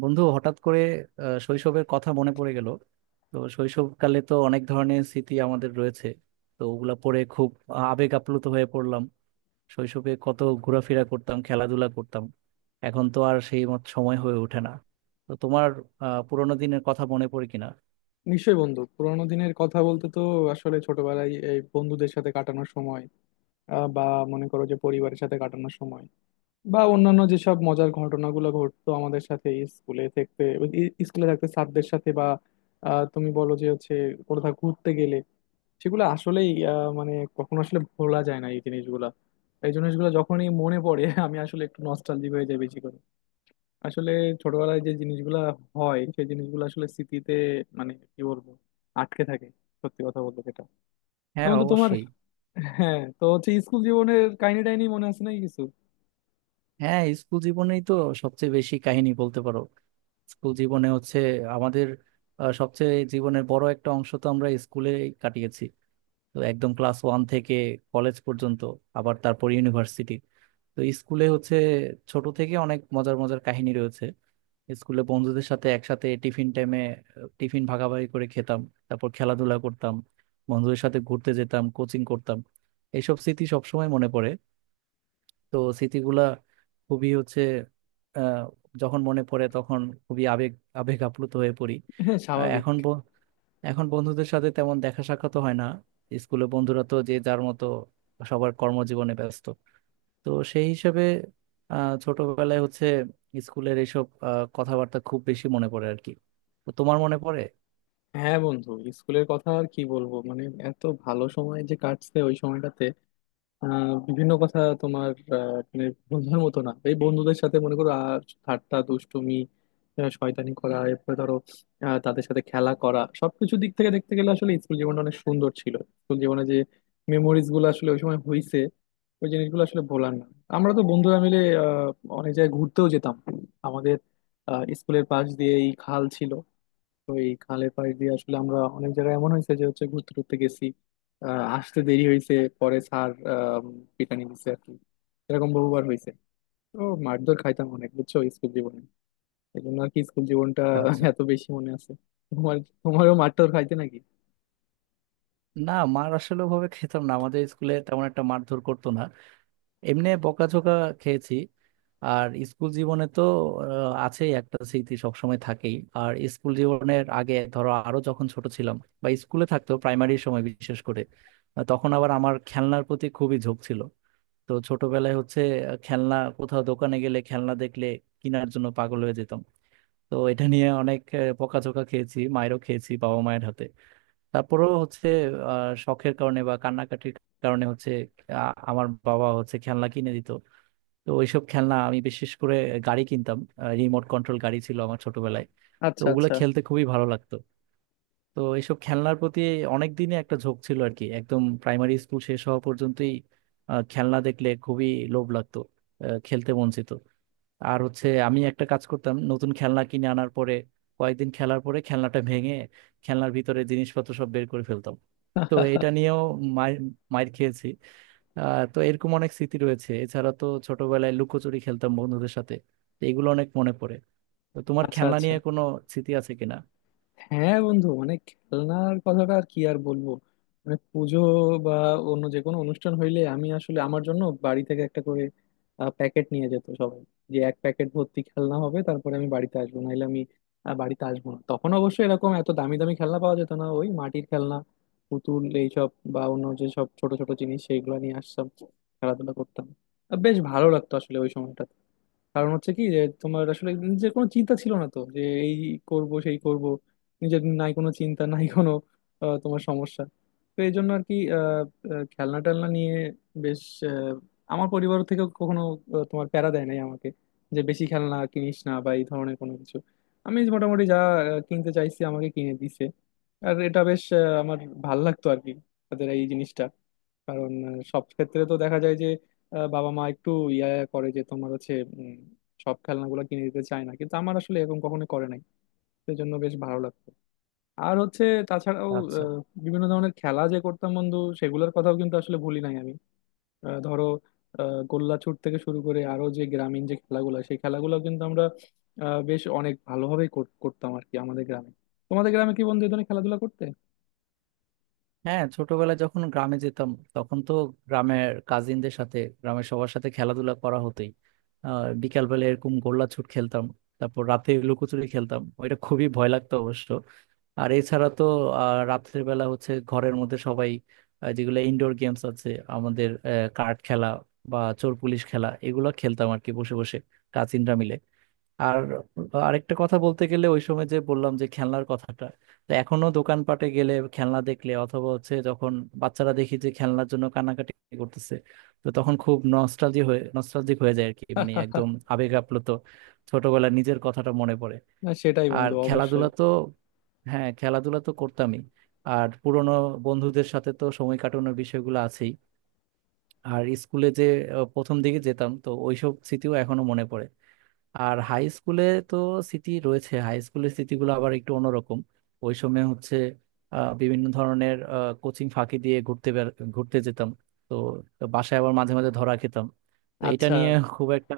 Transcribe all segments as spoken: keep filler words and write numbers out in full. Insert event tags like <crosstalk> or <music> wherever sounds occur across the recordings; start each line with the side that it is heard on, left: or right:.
right: বন্ধু হঠাৎ করে আহ, শৈশবের কথা মনে পড়ে গেল। তো শৈশবকালে তো অনেক ধরনের স্মৃতি আমাদের রয়েছে। তো ওগুলা পড়ে খুব আবেগ আপ্লুত হয়ে পড়লাম। শৈশবে কত ঘোরাফেরা করতাম, খেলাধুলা করতাম, এখন তো আর সেই মত সময় হয়ে ওঠে না। তো তোমার আহ পুরোনো দিনের কথা মনে পড়ে কিনা?
left: নিশ্চয়ই বন্ধু, পুরোনো দিনের কথা বলতে তো আসলে ছোটবেলায় এই বন্ধুদের সাথে কাটানোর সময়, আহ, বা মনে করো যে পরিবারের সাথে কাটানোর সময়, বা অন্যান্য যেসব মজার ঘটনাগুলো ঘটতো আমাদের সাথে স্কুলে থাকতে, ই- স্কুলে থাকতে স্যারদের সাথে, বা আহ, তুমি বলো যে হচ্ছে কোথাও ঘুরতে গেলে, সেগুলো আসলেই আহ, মানে কখনো আসলে ভোলা যায় না এই জিনিসগুলা। এই জিনিসগুলো যখনই মনে পড়ে আমি আসলে একটু নস্টালজিক হয়ে যাই বেশি করে। আসলে ছোটবেলায় যে জিনিসগুলা হয়, সেই জিনিসগুলো আসলে স্মৃতিতে, মানে কি বলবো, আটকে থাকে। সত্যি কথা বলতে যেটা। তো
right: হ্যাঁ,
left: বন্ধু তোমার।
right: অবশ্যই।
left: হ্যাঁ, তো হচ্ছে স্কুল জীবনের কাহিনী টাইনি মনে আছে নাকি কিছু।
right: হ্যাঁ, স্কুল জীবনেই তো সবচেয়ে বেশি কাহিনী বলতে পারো। স্কুল জীবনে হচ্ছে আমাদের আহ, সবচেয়ে জীবনের বড় একটা অংশ তো আমরা স্কুলে কাটিয়েছি। তো একদম ক্লাস ওয়ান থেকে কলেজ পর্যন্ত, আবার তারপর ইউনিভার্সিটি। তো স্কুলে হচ্ছে ছোট থেকে অনেক মজার মজার কাহিনী রয়েছে। স্কুলে বন্ধুদের সাথে একসাথে টিফিন টাইমে টিফিন ভাগাভাগি করে খেতাম। তারপর খেলাধুলা করতাম, বন্ধুদের সাথে ঘুরতে যেতাম, কোচিং করতাম। এইসব স্মৃতি সবসময় মনে পড়ে। তো স্মৃতিগুলা খুবই হচ্ছে আহ, যখন মনে পড়ে তখন খুবই আবেগ আবেগ আপ্লুত হয়ে পড়ি।
left: হ্যাঁ,
right: আর
left: স্বাভাবিক।
right: এখন ব- এখন বন্ধুদের সাথে তেমন দেখা সাক্ষাৎ হয় না। স্কুলে বন্ধুরা তো যে যার মতো সবার কর্মজীবনে ব্যস্ত। তো সেই হিসাবে আহ, ছোটবেলায় হচ্ছে স্কুলের এইসব আহ, কথাবার্তা খুব বেশি মনে পড়ে আর কি। তো তোমার মনে পড়ে?
left: হ্যাঁ বন্ধু, স্কুলের কথা আর কি বলবো, মানে এত ভালো সময় যে কাটছে ওই সময়টাতে। আহ, বিভিন্ন কথা তোমার, আহ, মানে বন্ধুদের মতো না, এই বন্ধুদের সাথে মনে করো আর ঠাট্টা দুষ্টুমি, আহ, শয়তানি করা, এরপরে ধরো আহ, তাদের সাথে খেলা করা, সবকিছু দিক থেকে দেখতে গেলে আসলে স্কুল জীবনটা অনেক সুন্দর ছিল। স্কুল জীবনে যে মেমোরিজ গুলো আসলে ওই সময় হইছে, ওই জিনিসগুলো আসলে ভোলার না। আমরা তো বন্ধুরা মিলে আহ, অনেক জায়গায় ঘুরতেও যেতাম। আমাদের আহ, স্কুলের পাশ দিয়ে এই খাল ছিল, তো এই খালের পাশ দিয়ে আসলে আমরা অনেক জায়গায় এমন হয়েছে যে হচ্ছে ঘুরতে টুরতে গেছি, আহ, আসতে দেরি হয়েছে, পরে স্যার আহ, পিটানি দিছে আর কি। এরকম বহুবার হয়েছে। তো মারধর খাইতাম অনেক, বুঝছো, স্কুল জীবনে। এই জন্য আর কি স্কুল জীবনটা
right: আচ্ছা।
left: <laughs> এত বেশি মনে আছে। তোমার, তোমারও মারধর খাইতে নাকি?
right: না, মার আসলে ভাবে খেতাম না, আমাদের স্কুলে তেমন একটা মারধর করতো না। এমনি বকাঝকা খেয়েছি। আর স্কুল জীবনে তো আহ, আছেই একটা স্মৃতি সবসময় থাকেই। আর স্কুল জীবনের আগে ধরো, আরো যখন ছোট ছিলাম বা স্কুলে থাকতো প্রাইমারি সময় বিশেষ করে, আহ, তখন আবার আমার খেলনার প্রতি খুবই ঝোঁক ছিল। তো ছোটবেলায় হচ্ছে আহ, খেলনা কোথাও দোকানে গেলে, খেলনা দেখলে কেনার জন্য পাগল হয়ে যেতাম। তো এটা নিয়ে অনেক আহ, বকাঝকা খেয়েছি মায়েরও, খেয়েছি বাবা মায়ের হাতে। তারপরেও হচ্ছে আহ শখের কারণে বা কান্নাকাটির কারণে হচ্ছে আহ, আমার বাবা হচ্ছে খেলনা কিনে দিত। তো ওইসব খেলনা আমি বিশেষ করে গাড়ি কিনতাম। রিমোট কন্ট্রোল গাড়ি ছিল আমার ছোটবেলায়। তো
left: আচ্ছা
right: ওগুলো
left: আচ্ছা।
right: খেলতে খুবই ভালো লাগতো। তো এইসব খেলনার প্রতি অনেক দিনই একটা ঝোঁক ছিল আর কি, একদম প্রাইমারি স্কুল শেষ হওয়া পর্যন্তই। আহ, খেলনা দেখলে খুবই লোভ লাগতো, আহ, খেলতে মন চেত। আর হচ্ছে আমি একটা কাজ করতাম, নতুন খেলনা কিনে আনার পরে কয়েকদিন খেলার পরে খেলনাটা ভেঙে খেলনার ভিতরে জিনিসপত্র সব বের করে ফেলতাম। তো এটা নিয়েও মার মার খেয়েছি। আহ তো এরকম অনেক স্মৃতি রয়েছে। এছাড়া তো ছোটবেলায় লুকোচুরি খেলতাম বন্ধুদের সাথে। তো এগুলো অনেক মনে পড়ে। তো তোমার
left: আচ্ছা
right: খেলনা
left: আচ্ছা।
right: নিয়ে কোনো স্মৃতি আছে কিনা?
left: হ্যাঁ বন্ধু, মানে খেলনার কথাটা আর কি আর বলবো। মানে পুজো বা অন্য যে কোনো অনুষ্ঠান হইলে আমি আসলে আমার জন্য বাড়ি থেকে একটা করে প্যাকেট নিয়ে যেত সবাই, যে এক প্যাকেট ভর্তি খেলনা হবে তারপরে আমি বাড়িতে আসবো, নাহলে আমি আহ, বাড়িতে আসবো না। তখন অবশ্য এরকম এত দামি দামি খেলনা পাওয়া যেত না, ওই মাটির খেলনা, পুতুল, এইসব বা অন্য যে সব ছোট ছোট জিনিস সেইগুলো নিয়ে আসতাম, খেলাধুলা করতাম। আহ, বেশ ভালো লাগতো আসলে ওই সময়টা, কারণ হচ্ছে কি যে তোমার আসলে নিজের কোনো চিন্তা ছিল না তো, যে এই করব সেই করব, নিজের নাই কোনো চিন্তা <laughs> নাই কোনো আহ, তোমার সমস্যা। তো এই জন্য আর কি, আহ, আহ, খেলনা টেলনা নিয়ে বেশ আহ, আমার পরিবার থেকে কখনো আহ, তোমার প্যারা দেয় নাই আমাকে, যে বেশি খেলনা কিনিস না বা এই ধরনের কোনো কিছু। আমি যে মোটামুটি যা আহ, কিনতে চাইছি আমাকে কিনে দিছে, আর এটা বেশ আহ, আমার ভাল লাগতো আর কি তাদের এই জিনিসটা। কারণ আহ, সব ক্ষেত্রে তো দেখা যায় যে আহ, বাবা মা একটু ইয়া করে, যে তোমার হচ্ছে উম, সব খেলনাগুলো কিনে দিতে চায় না, কিন্তু আমার আসলে এরকম কখনো করে নাই। সেই জন্য বেশ ভালো লাগতো। আর হচ্ছে তাছাড়াও
right: আচ্ছা।
left: আহ, বিভিন্ন ধরনের খেলা যে করতাম বন্ধু, সেগুলোর কথাও কিন্তু আসলে ভুলি নাই আমি। আহ, ধরো আহ, গোল্লা ছুট থেকে শুরু করে আরো যে গ্রামীণ যে খেলাগুলো, সেই খেলাগুলো কিন্তু আমরা আহ, বেশ অনেক ভালোভাবেই কর- করতাম আর কি আমাদের গ্রামে। তোমাদের গ্রামে কি বন্ধু এই ধরনের খেলাধুলা করতে?
right: হ্যাঁ, ছোটবেলায় যখন গ্রামে যেতাম, তখন তো গ্রামের কাজিনদের সাথে, গ্রামের সবার সাথে খেলাধুলা করা হতোই। আহ বিকালবেলা এরকম গোল্লাছুট খেলতাম, তারপর রাতে লুকোচুরি খেলতাম, ওইটা খুবই ভয় লাগতো অবশ্য। আর এছাড়া তো আহ, রাত্রের বেলা হচ্ছে ঘরের মধ্যে সবাই আহ, যেগুলো ইনডোর গেমস আছে আমাদের, কার্ড খেলা বা চোর পুলিশ খেলা এগুলো খেলতাম আর কি, বসে বসে কাজিনরা মিলে। আর আরেকটা কথা বলতে গেলে, ওই সময় যে বললাম যে খেলনার কথাটা, তো এখনো দোকানপাটে গেলে খেলনা দেখলে, অথবা হচ্ছে যখন বাচ্চারা দেখি যে খেলনার জন্য কান্নাকাটি করতেছে, তো তখন খুব নস্টালজি হয়ে নস্টালজিক হয়ে যায় আর কি। মানে একদম আবেগ আপ্লুত, ছোটবেলার নিজের কথাটা মনে পড়ে।
left: না সেটাই
right: আর
left: বন্ধু,
right: খেলাধুলা
left: অবশ্যই।
right: তো, হ্যাঁ, খেলাধুলা তো করতামই। আর পুরনো বন্ধুদের সাথে তো সময় কাটানোর বিষয়গুলো আছেই। আর স্কুলে যে আহ, প্রথম দিকে যেতাম, তো ওইসব স্মৃতিও এখনো মনে পড়ে। আর হাই স্কুলে তো স্মৃতি রয়েছে, হাই স্কুলের স্মৃতিগুলো আবার একটু অন্যরকম। ওই সময় হচ্ছে আহ, বিভিন্ন ধরনের কোচিং ফাঁকি দিয়ে ঘুরতে বের- ঘুরতে যেতাম। তো বাসায় আবার মাঝে মাঝে ধরা খেতাম। তো এটা
left: আচ্ছা।
right: নিয়ে খুব একটা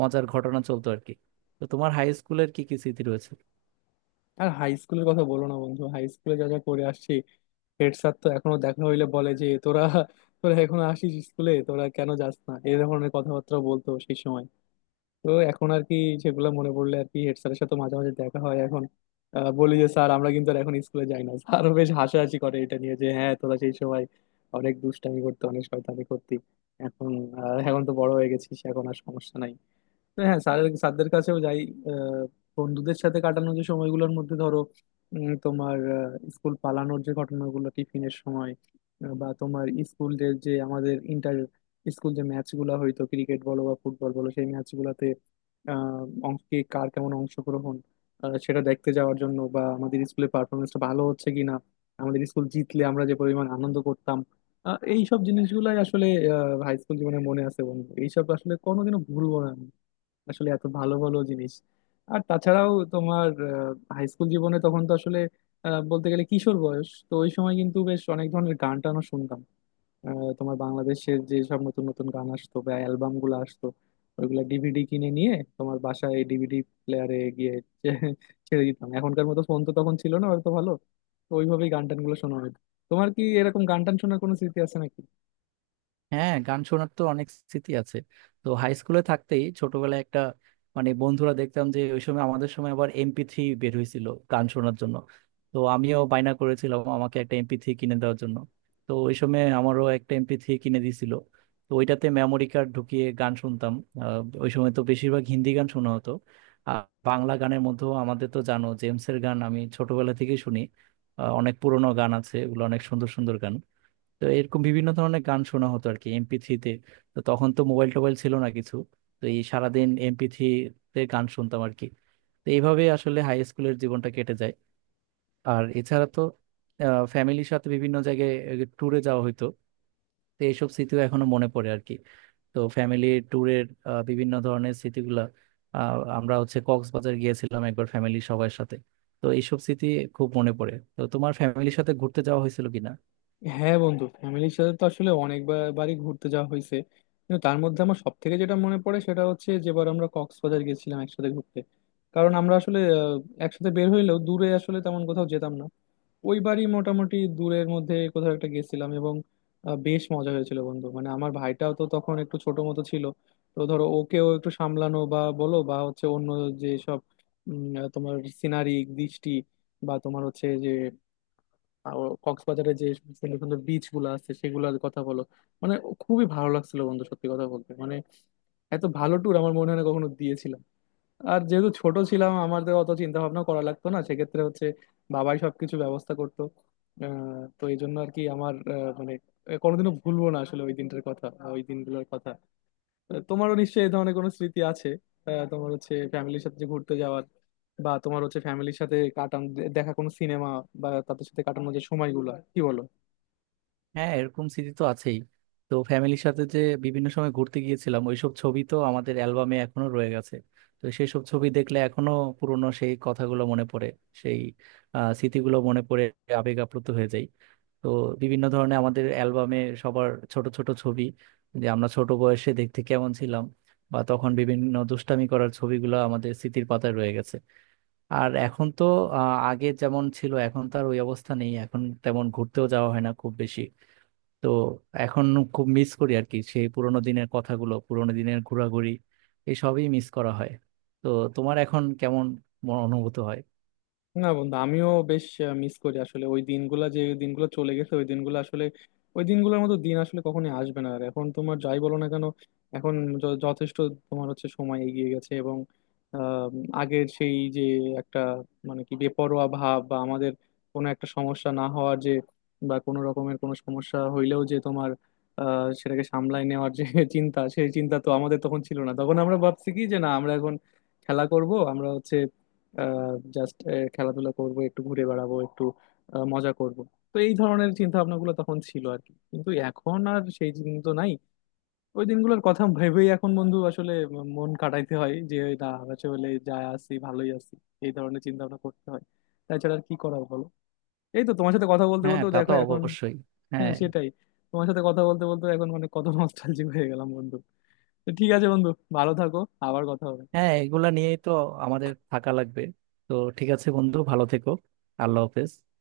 right: মজার ঘটনা চলতো আর কি। তো তোমার হাই স্কুলের কি কি স্মৃতি রয়েছে?
left: আর হাই স্কুলের কথা বলো না বন্ধু, হাই স্কুলে যা যা করে আসছি, হেড স্যার তো এখনো দেখা হইলে বলে যে তোরা, তোরা এখনো আসিস স্কুলে, তোরা কেন যাস না, এই ধরনের কথাবার্তা বলতো সেই সময়। তো এখন আর কি, সেগুলো মনে পড়লে আর কি। হেড স্যারের সাথে মাঝে মাঝে দেখা হয় এখন। আহ, বলি যে স্যার আমরা কিন্তু আর এখন স্কুলে যাই না। স্যারও বেশ হাসাহাসি করে এটা নিয়ে যে হ্যাঁ, তোরা সেই সময় অনেক দুষ্টামি করতে, অনেক শয়তানি করতি, এখন আহ, এখন তো বড় হয়ে গেছিস, এখন আর সমস্যা নাই। হ্যাঁ, স্যারের, স্যারদের কাছেও যাই। আহ, বন্ধুদের সাথে কাটানো যে সময়গুলোর মধ্যে ধরো উম, তোমার আহ, স্কুল পালানোর যে ঘটনাগুলো টিফিনের সময়, আহ, বা তোমার স্কুলের যে আমাদের ইন্টার স্কুল যে ম্যাচ গুলা হইতো, ক্রিকেট বলো বা ফুটবল বলো, সেই ম্যাচ গুলাতে আহ অং- কে কার কেমন অংশগ্রহণ, আহ, সেটা দেখতে যাওয়ার জন্য বা আমাদের স্কুলের পারফরমেন্সটা ভালো হচ্ছে কিনা, আমাদের স্কুল জিতলে আমরা যে পরিমাণ আনন্দ করতাম, আহ, এইসব জিনিসগুলাই আসলে হাই স্কুল জীবনে মনে আছে বন্ধু। এইসব আসলে কোনোদিনও ভুলবো না আসলে, এত ভালো ভালো জিনিস। আর তাছাড়াও তোমার, হাই স্কুল জীবনে তখন তো আসলে আহ, বলতে গেলে কিশোর বয়স, তো ওই সময় কিন্তু বেশ অনেক ধরনের গান টানও শুনতাম। আহ, তোমার বাংলাদেশের যে সব নতুন নতুন গান আসতো বা অ্যালবাম গুলো আসতো, ওইগুলা ডিভিডি কিনে নিয়ে তোমার বাসায় ডিভিডি প্লেয়ারে গিয়ে <laughs> ছে- ছেড়ে দিতাম। এখনকার মতো ফোন তো তখন ছিল না হয়তো ভালো, তো ওইভাবেই গান টান গুলো শোনা হতো। তোমার কি এরকম গান টান শোনার কোনো স্মৃতি আছে নাকি?
right: হ্যাঁ, গান শোনার তো অনেক স্মৃতি আছে। তো হাই স্কুলে থাকতেই ছোটবেলায় একটা, মানে বন্ধুরা দেখতাম যে ওই সময়, আমাদের সময় আবার এমপি থ্রি বের হয়েছিল গান শোনার জন্য। তো আমিও বায়না করেছিলাম আমাকে একটা এমপি থ্রি কিনে দেওয়ার জন্য। তো ওই সময় আমারও একটা এমপি থ্রি কিনে দিয়েছিল। তো ওইটাতে মেমোরি কার্ড ঢুকিয়ে গান শুনতাম। আহ, ওই সময় তো বেশিরভাগ হিন্দি গান শোনা হতো। আর বাংলা গানের মধ্যেও আমাদের তো, জানো, জেমসের গান আমি ছোটবেলা থেকেই শুনি। আহ, অনেক পুরোনো গান আছে, ওগুলো অনেক সুন্দর সুন্দর গান। তো এরকম বিভিন্ন ধরনের গান শোনা হতো আর কি এমপি থ্রিতে। তো তখন তো মোবাইল টোবাইল ছিল না কিছু। তো এই সারাদিন এমপি থ্রিতে গান শুনতাম আর কি। তো এইভাবে আসলে হাই স্কুলের জীবনটা কেটে যায়। আর এছাড়া তো ফ্যামিলির সাথে বিভিন্ন জায়গায় ট্যুরে যাওয়া হতো। তো এইসব স্মৃতিও এখনো মনে পড়ে আর কি। তো ফ্যামিলি ট্যুরের বিভিন্ন ধরনের স্মৃতিগুলা, আহ, আমরা হচ্ছে কক্সবাজার গিয়েছিলাম একবার ফ্যামিলি সবার সাথে। তো এইসব স্মৃতি খুব মনে পড়ে। তো তোমার ফ্যামিলির সাথে ঘুরতে যাওয়া হয়েছিল কিনা?
left: হ্যাঁ বন্ধু, ফ্যামিলির সাথে তো আসলে অনেকবারই ঘুরতে যাওয়া হয়েছে, কিন্তু তার মধ্যে আমার সব থেকে যেটা মনে পড়ে সেটা হচ্ছে যেবার আমরা কক্সবাজার গেছিলাম একসাথে ঘুরতে। কারণ আমরা আসলে আহ, একসাথে বের হইলেও দূরে আসলে তেমন কোথাও যেতাম না, ওইবারই মোটামুটি দূরের মধ্যে কোথাও একটা গেছিলাম, এবং আহ, বেশ মজা হয়েছিল বন্ধু। মানে আমার ভাইটাও তো তখন একটু ছোট মতো ছিল, তো ধরো ওকেও একটু সামলানো বা বলো, বা হচ্ছে অন্য যে সব উম, তোমার সিনারি দৃষ্টি বা তোমার হচ্ছে যে, আর কক্সবাজারে যে সুন্দর সুন্দর বিচ গুলো আছে সেগুলোর কথা বলো, মানে খুবই ভালো লাগছিল বন্ধু। সত্যি কথা বলতে মানে, এত ভালো ট্যুর আমার মনে হয় না কখনো দিয়েছিলাম। আর যেহেতু ছোট ছিলাম আমাদের অত চিন্তা ভাবনা করা লাগতো না, সেক্ষেত্রে হচ্ছে বাবাই সবকিছু ব্যবস্থা করতো। আহ, তো এই জন্য আর কি আমার, আহ, মানে কোনোদিনও ভুলবো না আসলে ওই দিনটার কথা বা ওই দিনগুলোর কথা। আহ, তোমারও নিশ্চয়ই এই ধরনের কোনো স্মৃতি আছে। আহ, তোমার হচ্ছে ফ্যামিলির সাথে যে ঘুরতে যাওয়ার, বা তোমার হচ্ছে ফ্যামিলির সাথে কাটানো দেখা কোনো সিনেমা বা তাদের সাথে কাটানো যে সময়গুলো, কি বলো?
right: হ্যাঁ, এরকম স্মৃতি তো আছেই। তো ফ্যামিলির সাথে যে বিভিন্ন সময় ঘুরতে গিয়েছিলাম ওইসব ছবি তো আমাদের অ্যালবামে এখনো রয়ে গেছে। তো সেই সব ছবি দেখলে এখনো পুরনো সেই কথাগুলো মনে পড়ে, সেই আহ, স্মৃতিগুলো মনে পড়ে, আবেগ আপ্লুত হয়ে যায়। তো বিভিন্ন ধরনের আমাদের অ্যালবামে সবার ছোট ছোট ছবি, যে আমরা ছোট বয়সে দেখতে কেমন ছিলাম, বা তখন বিভিন্ন দুষ্টামি করার ছবিগুলো আমাদের স্মৃতির পাতায় রয়ে গেছে। আর এখন তো আহ, আগে যেমন ছিল এখন তো আর ওই অবস্থা নেই, এখন তেমন ঘুরতেও যাওয়া হয় না খুব বেশি। তো এখন খুব মিস করি আর কি সেই পুরোনো দিনের কথাগুলো, পুরোনো দিনের ঘোরাঘুরি, এসবই মিস করা হয়। তো তোমার এখন কেমন মন- অনুভূত হয়?
left: না বন্ধু, আমিও বেশ মিস করি আসলে ওই দিনগুলা। যে দিনগুলো চলে গেছে, ওই দিনগুলো আসলে, ওই দিনগুলোর মতো দিন আসলে কখনোই আসবে না আর, এখন তোমার যাই বলো না কেন। এখন য- যথেষ্ট তোমার হচ্ছে সময় এগিয়ে গেছে, এবং আহ, আগের সেই যে একটা মানে কি বেপরোয়া ভাব, বা আমাদের কোনো একটা সমস্যা না হওয়ার যে, বা কোনো রকমের কোনো সমস্যা হইলেও যে তোমার আহ, সেটাকে সামলাই নেওয়ার যে <laughs> চিন্তা, সেই চিন্তা তো আমাদের তখন ছিল না। তখন আমরা ভাবছি কি, যে না আমরা এখন খেলা করব, আমরা হচ্ছে জাস্ট খেলাধুলা করব, একটু ঘুরে বেড়াবো, একটু আহ, মজা করব। তো এই ধরনের চিন্তা ভাবনাগুলো তখন ছিল আর কি, কিন্তু এখন আর সেই দিন তো নাই। ওই দিনগুলোর কথা ভেবেই এখন বন্ধু আসলে মন কাটাইতে হয় যে না, আসলে যা আছি ভালোই আছি, এই ধরনের চিন্তা ভাবনা করতে হয়। তাছাড়া আর কি করার বলো? এই তো তোমার সাথে কথা বলতে
right: হ্যাঁ,
left: বলতেও
right: তা
left: দেখো
right: তো
left: এখন।
right: অবশ্যই।
left: হ্যাঁ
right: হ্যাঁ।
left: সেটাই, তোমার সাথে কথা বলতে বলতে এখন অনেক কত নস্টালজিক হয়ে গেলাম বন্ধু। তো ঠিক আছে বন্ধু, ভালো থাকো, আবার কথা হবে।
right: হ্যাঁ, এগুলা নিয়েই তো আমাদের থাকা লাগবে। তো ঠিক আছে বন্ধু, ভালো থেকো। আল্লাহ হাফেজ।